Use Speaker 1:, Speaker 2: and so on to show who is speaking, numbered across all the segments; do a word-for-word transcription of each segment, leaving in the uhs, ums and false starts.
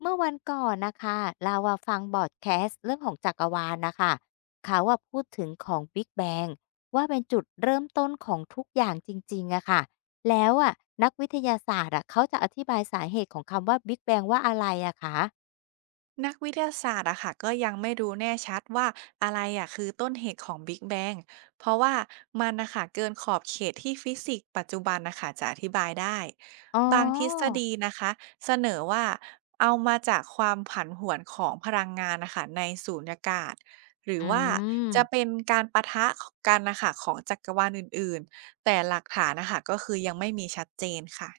Speaker 1: เมื่อวันก่อนนะคะเราว่าฟังบอดแคสต์เรื่องของจักรวาลนะคะเขาว่าพูดถึงของ Big Bang ว่าเป็นจุดเริ่มต้นของทุกอย่างจริงๆอะค่ะแล้วอะนักวิทยาศาสตร์อะเขาจะอธิบายสาเหตุของคำว่า Big Bang ว่าอะไรอะคะ
Speaker 2: นักวิทยาศาสตร์อะค่ะก็ยังไม่รู้แน่ชัดว่าอะไรอะคือต้นเหตุของบิ๊กแบงเพราะว่ามันนะคะเกินขอบเขตที่ฟิสิกส์ปัจจุบันนะคะจะอธิบายได้
Speaker 1: อ๋
Speaker 2: บางทฤษ
Speaker 1: อ
Speaker 2: ฎีนะคะเสนอว่าเอามาจากความผันผวนของพลังงานนะคะในสูญญากาศหรือ
Speaker 1: อื
Speaker 2: ว่า
Speaker 1: ม
Speaker 2: จะเป็นการปะทะกันนะคะของจักรวาลอื่นๆแต่หลักฐานนะคะก็คือยังไม่มีชัดเจนค่ะ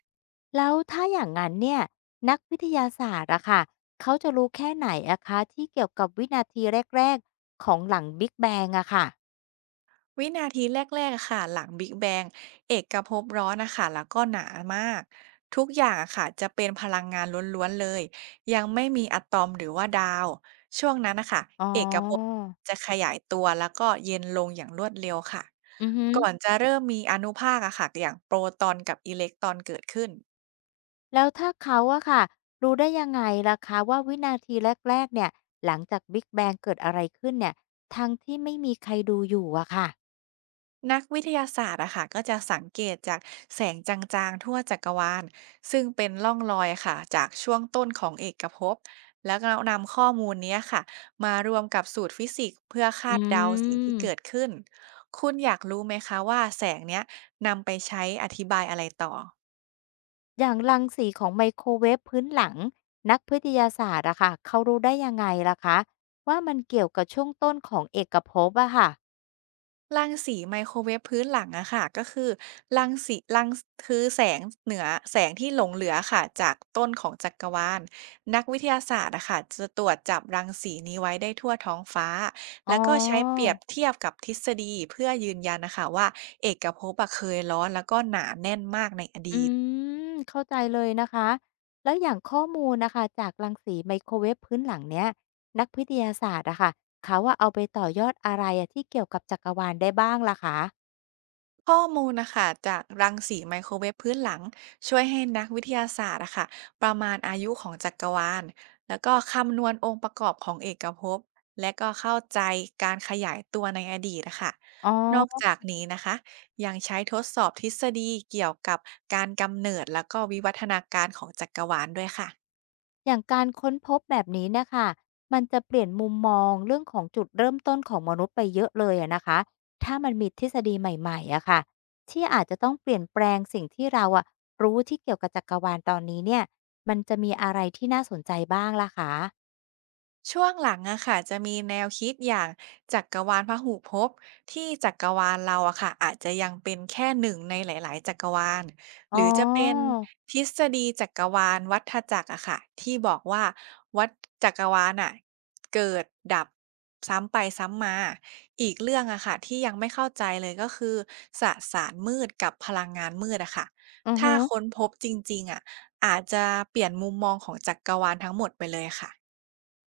Speaker 1: แล้วถ้าอย่างนั้นเนี่ยนักวิทยาศาสตร์อะค่ะเขาจะรู้แค่ไหนอะคะที่เกี่ยวกับวินาทีแรกๆของหลัง Big Bang อะค่ะ
Speaker 2: วินาทีแรกๆอะค่ะหลัง Big Bang เอกภพร้อนนะค่ะแล้วก็หนามากทุกอย่างอะค่ะจะเป็นพลังงานล้วนๆเลยยังไม่มีอะตอมหรือว่าดาวช่วงนั้นน่ะค่ะ
Speaker 1: อ๋อ
Speaker 2: เอกภพจะขยายตัวแล้วก็เย็นลงอย่างรวดเร็วค่ะ
Speaker 1: อือฮึ
Speaker 2: ก่อนจะเริ่มมีอานุภาคอะค่ะอย่างโปรตอนกับอิเล็กตรอนเกิดขึ้น
Speaker 1: แล้วถ้าเขาอะค่ะรู้ได้ยังไงล่ะคะว่าวินาทีแรกๆเนี่ยหลังจากบิ๊กแบงเกิดอะไรขึ้นเนี่ยทั้งที่ไม่มีใครดูอยู่อะค่ะ
Speaker 2: นักวิทยาศาสตร์อะค่ะก็จะสังเกตจากแสงจางๆทั่วจักรวาลซึ่งเป็นร่องรอยค่ะจากช่วงต้นของเอกภพแล้วก็นำข้อมูลเนี้ยค่ะมารวมกับสูตรฟิสิกส์เพื่อคา
Speaker 1: อื
Speaker 2: ดเดาสิ่งที่เกิด
Speaker 1: ม
Speaker 2: ขึ้นคุณอยากรู้ไหมคะว่าแสงเนี้ยนำไปใช้อธิบายอะไรต่อ
Speaker 1: อย่างรังสีของไมโครเวฟพื้นหลังนักวิทยาศาสตร์อะค่ะเขารู้ได้ยังไงล่ะคะว่ามันเกี่ยวกับช่วงต้นของเอกภพอะค่ะ
Speaker 2: รังสีไมโครเวฟพื้นหลังอะค่ะก็คือรังสีรังคือแสงเหนือแสงที่หลงเหลือค่ะจากต้นของจักรวาลนักวิทยาศาสตร์อะค่ะจะตรวจจับรังสีนี้ไว้ได้ทั่วท้องฟ้า
Speaker 1: อ๋อ
Speaker 2: แล้วก็ใช้เปรียบเทียบกับทฤษฎีเพื่อยืนยันนะค่ะว่าเอกภพอะเคยร้อนแล้วก็หนาแน่นมากในอ
Speaker 1: อื
Speaker 2: ดีต
Speaker 1: มเข้าใจเลยนะคะแล้วอย่างข้อมูลนะคะจากรังสีไมโครเวฟพื้นหลังเนี้ยนักวิทยาศาสตร์อะค่ะเขาว่าเอาไปต่อยอดอะไรอะที่เกี่ยวกับจักรวาลได้บ้างล่ะคะ
Speaker 2: ข้อมูลนะคะจากรังสีไมโครเวฟพื้นหลังช่วยให้นักวิทยาศาสตร์อะค่ะประมาณอายุของจักรวาลแล้วก็คำนวณองค์ประกอบของเอกภพและก็เข้าใจการขยายตัวในอดีตนะคะ
Speaker 1: อ๋
Speaker 2: นอก
Speaker 1: อ
Speaker 2: จากนี้นะคะยังใช้ทดสอบทฤษฎีเกี่ยวกับการกำเนิดแล้วก็วิวัฒนาการของจักรวาลด้วยค่ะ
Speaker 1: อย่างการค้นพบแบบนี้นะคะมันจะเปลี่ยนมุมมองเรื่องของจุดเริ่มต้นของมนุษย์ไปเยอะเลยอะนะคะถ้ามันมีทฤษฎีใหม่ๆอะค่ะที่อาจจะต้องเปลี่ยนแปลงสิ่งที่เราอะรู้ที่เกี่ยวกับจักรวาลตอนนี้เนี่ยมันจะมีอะไรที่น่าสนใจบ้างล่ะคะ
Speaker 2: ช่วงหลังอะค่ะจะมีแนวคิดอย่างจักรวาลพหุภพที่จักรวาลเราอะค่ะอาจจะยังเป็นแค่หนึ่งในหลายๆจักรวาลห
Speaker 1: อ๋อ
Speaker 2: รือจะเป็นทฤษฎีจักรวาลวัฏจักรอะค่ะที่บอกว่าวัฏจักรวาลอะเกิดดับซ้ำไปซ้ำมาอีกเรื่องอะค่ะที่ยังไม่เข้าใจเลยก็คือสสารมืดกับพลังงานมืดอะค่ะ
Speaker 1: อือ
Speaker 2: ถ้า
Speaker 1: ฮึ
Speaker 2: ค้นพบจริงๆอะอาจจะเปลี่ยนมุมมองของจักรวาลทั้งหมดไปเลยค่ะ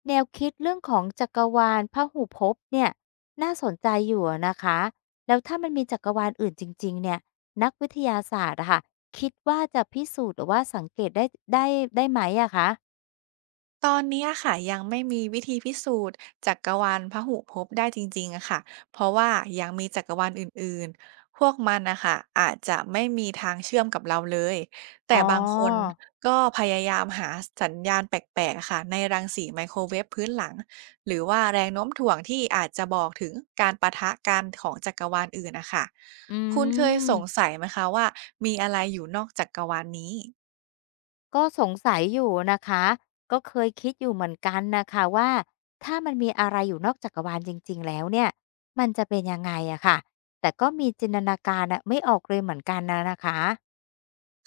Speaker 1: แนวคิดเรื่องของจักรวาลพหุภพเนี่ยน่าสนใจอยู่อะนะคะแล้วถ้ามันมีจักรวาลอื่นจริงๆเนี่ยนักวิทยาศาสตร์อะค่ะคิดว่าจะพิสูจน์หรือว่าสังเกตได้ได้ได้ไหมอะคะ
Speaker 2: ตอนเนี้ยค่ะยังไม่มีวิธีพิสูจน์จักรวาลพหุภพได้จริงๆอะค่ะเพราะว่ายังมีจักรวาลอื่นๆพวกมันนะคะอาจจะไม่มีทางเชื่อมกับเราเลย
Speaker 1: อ๋
Speaker 2: แต่
Speaker 1: อ
Speaker 2: บางคนก็พยายามหาสัญญาณแปลกๆอะค่ะในรังสีไมโครเวฟพื้นหลังหรือว่าแรงโน้มถ่วงที่อาจจะบอกถึงการปะทะกันของจักรวาลอื่นนะคะ
Speaker 1: อื
Speaker 2: คุณเคยสง
Speaker 1: ม
Speaker 2: สัยไหมคะว่ามีอะไรอยู่นอกจักรวาลนี้
Speaker 1: ก็สงสัยอยู่นะคะก็เคยคิดอยู่เหมือนกันนะคะว่าถ้ามันมีอะไรอยู่นอกจักรวาลจริงๆแล้วเนี่ยมันจะเป็นยังไงอะค่ะแต่ก็มีจินตนาการอะไม่ออกเลยเหมือนกันนะนะคะ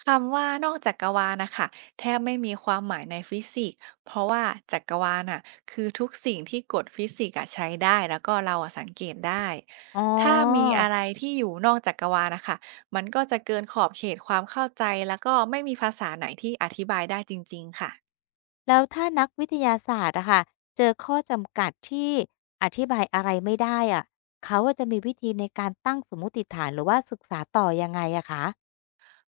Speaker 2: คำว่านอกจักรวาลนะคะแทบไม่มีความหมายในฟิสิกส์เพราะว่าจักรวาลน่ะคือทุกสิ่งที่กฎฟิสิกส์อะใช้ได้แล้วก็เราอะสังเกตได้
Speaker 1: อ๋อ
Speaker 2: ถ้ามีอะไรที่อยู่นอกจักรวาลนะคะมันก็จะเกินขอบเขตความเข้าใจแล้วก็ไม่มีภาษาไหนที่อธิบายได้จริงๆค่ะ
Speaker 1: แล้วถ้านักวิทยาศาสตร์อะค่ะเจอข้อจำกัดที่อธิบายอะไรไม่ได้อะเขาอะจะมีวิธีในการตั้งสมมุติฐานหรือว่าศึกษาต่อยังไงอะคะ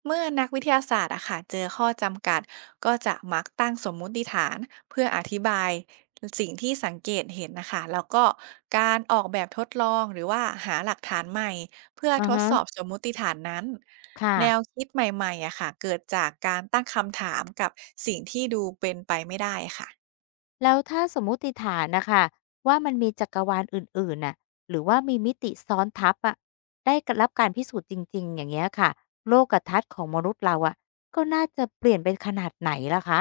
Speaker 2: เมื่อนักวิทยาศาสตร์อะค่ะเจอข้อจำกัดก็จะมักตั้งสมมุติฐานเพื่ออธิบายสิ่งที่สังเกตเห็นนะคะแล้วก็การออกแบบทดลองหรือว่าหาหลักฐานใหม่เพื่อ
Speaker 1: อือ
Speaker 2: ทด
Speaker 1: ฮะ
Speaker 2: สอบสมมุติฐานนั้นแนว
Speaker 1: ค่ะ
Speaker 2: คิดใหม่ๆอะค่ะเกิดจากการตั้งคำถามกับสิ่งที่ดูเป็นไปไม่ได้ค่ะ
Speaker 1: แล้วถ้าสมมุติฐานนะคะว่ามันมีจักรวาลอื่นๆน่ะหรือว่ามีมิติซ้อนทับอะได้รับการพิสูจน์จริงๆอย่างเงี้ยค่ะโลกทัศน์ของมนุษย์เราอะก็น่าจะเปลี่ยนเป็นขนาดไหนล่ะคะ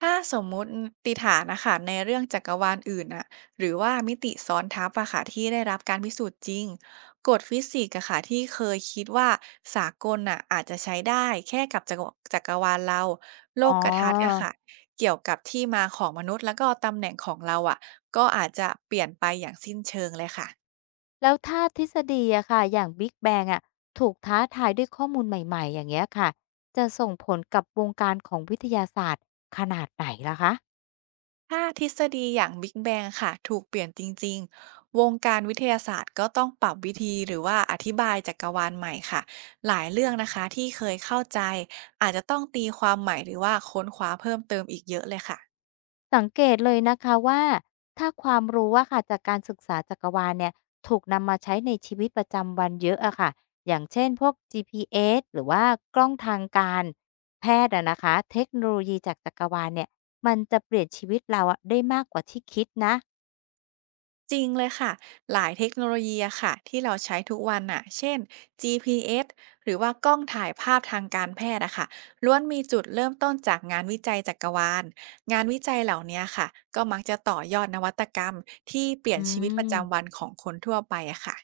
Speaker 2: ถ้าสมมุติติฐานนะคะในเรื่องจักรวาลอื่นน่ะหรือว่ามิติซ้อนทับอะค่ะที่ได้รับการพิสูจน์จริงกฎฟิสิกส์อะค่ะที่เคยคิดว่าสากลน่ะอาจจะใช้ได้แค่กับจักรวจักรวาลเราโล
Speaker 1: อ๋
Speaker 2: กทัศน์อะ
Speaker 1: อ
Speaker 2: ค่ะเกี่ยวกับที่มาของมนุษย์แล้วก็ตำแหน่งของเราอะก็อาจจะเปลี่ยนไปอย่างสิ้นเชิงเลยค่ะ
Speaker 1: แล้วถ้าทฤษฎีอะค่ะอย่าง Big Bang อะถูกท้าทายด้วยข้อมูลใหม่ๆอย่างเงี้ยค่ะจะส่งผลกับวงการของวิทยาศาสตร์ขนาดไหนล่ะคะ
Speaker 2: ถ้าทฤษฎีอย่าง Big Bang ค่ะถูกเปลี่ยนจริงๆ วงการวิทยาศาสตร์ก็ต้องปรับวิธีหรือว่าอธิบายจักรวาลใหม่ค่ะหลายเรื่องนะคะที่เคยเข้าใจอาจจะต้องตีความใหม่หรือว่าค้นคว้าเพิ่มเติมอีกเยอะเลยค่ะ
Speaker 1: สังเกตเลยนะคะว่าถ้าความรู้ว่าค่ะจากการศึกษาจักรวาลเนี่ยถูกนำมาใช้ในชีวิตประจำวันเยอะอะค่ะอย่างเช่นพวก จี พี เอส หรือว่ากล้องทางการแพทย์อะนะคะเทคโนโลยีจากจักรวาลเนี่ยมันจะเปลี่ยนชีวิตเราอะได้มากกว่าที่คิดนะ
Speaker 2: จริงเลยค่ะหลายเทคโนโลยีอะค่ะที่เราใช้ทุกวันน่ะเช่น จี พี เอส หรือว่ากล้องถ่ายภาพทางการแพทย์อะค่ะล้วนมีจุดเริ่มต้นจากงานวิจัยจักรวาลงานวิจัยเหล่านี้ค่ะก็มักจะต่อยอดนวัตกรรมที่เปลี่ย
Speaker 1: อื
Speaker 2: นชีวิตประจำ
Speaker 1: ม
Speaker 2: วันของคนทั่วไปอะค่ะ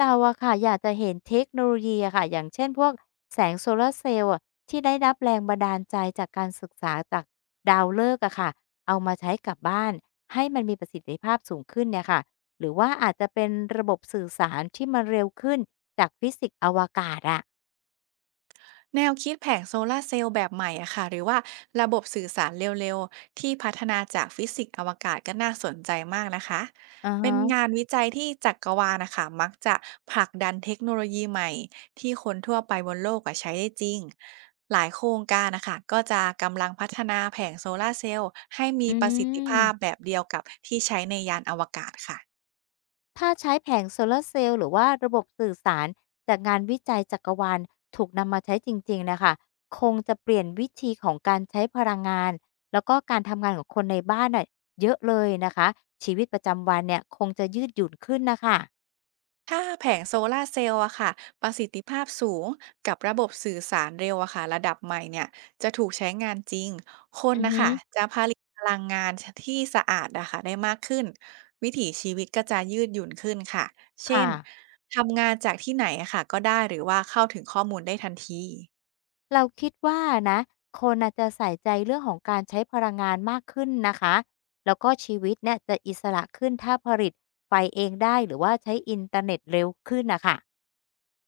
Speaker 1: เราอะค่ะอยากจะเห็นเทคโนโลยีอะค่ะอย่างเช่นพวกแสงโซลาร์เซลล์อะที่ได้รับแรงบันดาลใจจากการศึกษาจากดาวฤกษ์อะค่ะเอามาใช้กับบ้านให้มันมีประสิทธิภาพสูงขึ้นเนี่ยค่ะหรือว่าอาจจะเป็นระบบสื่อสารที่มันเร็วขึ้นจากฟิสิกส์อวกาศอะ
Speaker 2: แนวคิดแผงโซลาร์เซลล์แบบใหม่อะค่ะหรือว่าระบบสื่อสารเร็วๆที่พัฒนาจากฟิสิกส์อวกาศก็น่าสนใจมากนะคะ
Speaker 1: อะ
Speaker 2: เป็
Speaker 1: ฮะ
Speaker 2: นงานวิจัยที่จักรวาลนะคะมักจะผลักดันเทคโนโลยีใหม่ที่คนทั่วไปบนโลกอะใช้ได้จริงหลายโครงการนะคะก็จะกำลังพัฒนาแผงโซลาร์เซลล์ให้มี
Speaker 1: อื
Speaker 2: ประสิทธิภาพ
Speaker 1: ม
Speaker 2: แบบเดียวกับที่ใช้ในยานอวกาศค่ะ
Speaker 1: ถ้าใช้แผงโซลาร์เซลล์หรือว่าระบบสื่อสารจากงานวิจัยจักรวาลถูกนำมาใช้จริงๆนะคะคงจะเปลี่ยนวิธีของการใช้พลังงานแล้วก็การทำงานของคนในบ้านน่ะเยอะเลยนะคะชีวิตประจำวันเนี่ยคงจะยืดหยุ่นขึ้นนะคะ
Speaker 2: ถ้าแผงโซลาร์เซลล์อะค่ะประสิทธิภาพสูงกับระบบสื่อสารเร็วอะค่ะระดับใหม่เนี่ยจะถูกใช้งานจริงคน
Speaker 1: อือ
Speaker 2: นะ
Speaker 1: ฮึ
Speaker 2: คะจะผลิตพลังงานที่สะอาดอะค่ะได้มากขึ้นวิถีชีวิตก็จะยืดหยุ่นขึ้นค่ะเช่
Speaker 1: ค่ะ
Speaker 2: นทำงานจากที่ไหนอะค่ะก็ได้หรือว่าเข้าถึงข้อมูลได้ทันที
Speaker 1: เราคิดว่านะคนอาจจะใส่ใจเรื่องของการใช้พลังงานมากขึ้นนะคะแล้วก็ชีวิตเนี่ยจะอิสระขึ้นถ้าผลิตไฟเองได้หรือว่าใช้อินเทอร์เน็ตเร็วขึ้นนะคะ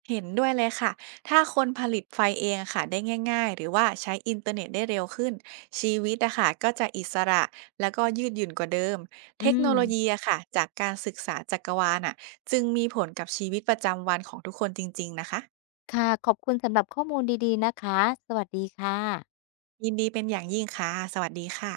Speaker 2: เห็นด้วยเลยค่ะ ถ้าคนผลิตไฟเองอะค่ะได้ง่ายๆหรือว่าใช้อินเทอร์เน็ตได้เร็วขึ้นชีวิตอะค่ะก็จะอิสระแล้วก็ยืดหยุ่นกว่าเดิม
Speaker 1: อื
Speaker 2: เทคโนโล
Speaker 1: ม
Speaker 2: ยีอะค่ะจากการศึกษาจักรวาลอะจึงมีผลกับชีวิตประจำวันของทุกคนจริงๆนะคะ
Speaker 1: ค่ะขอบคุณสำหรับข้อมูลดีๆนะคะสวัสดีค่ะ
Speaker 2: ยินดีเป็นอย่างยิ่งค่ะสวัสดีค่ะ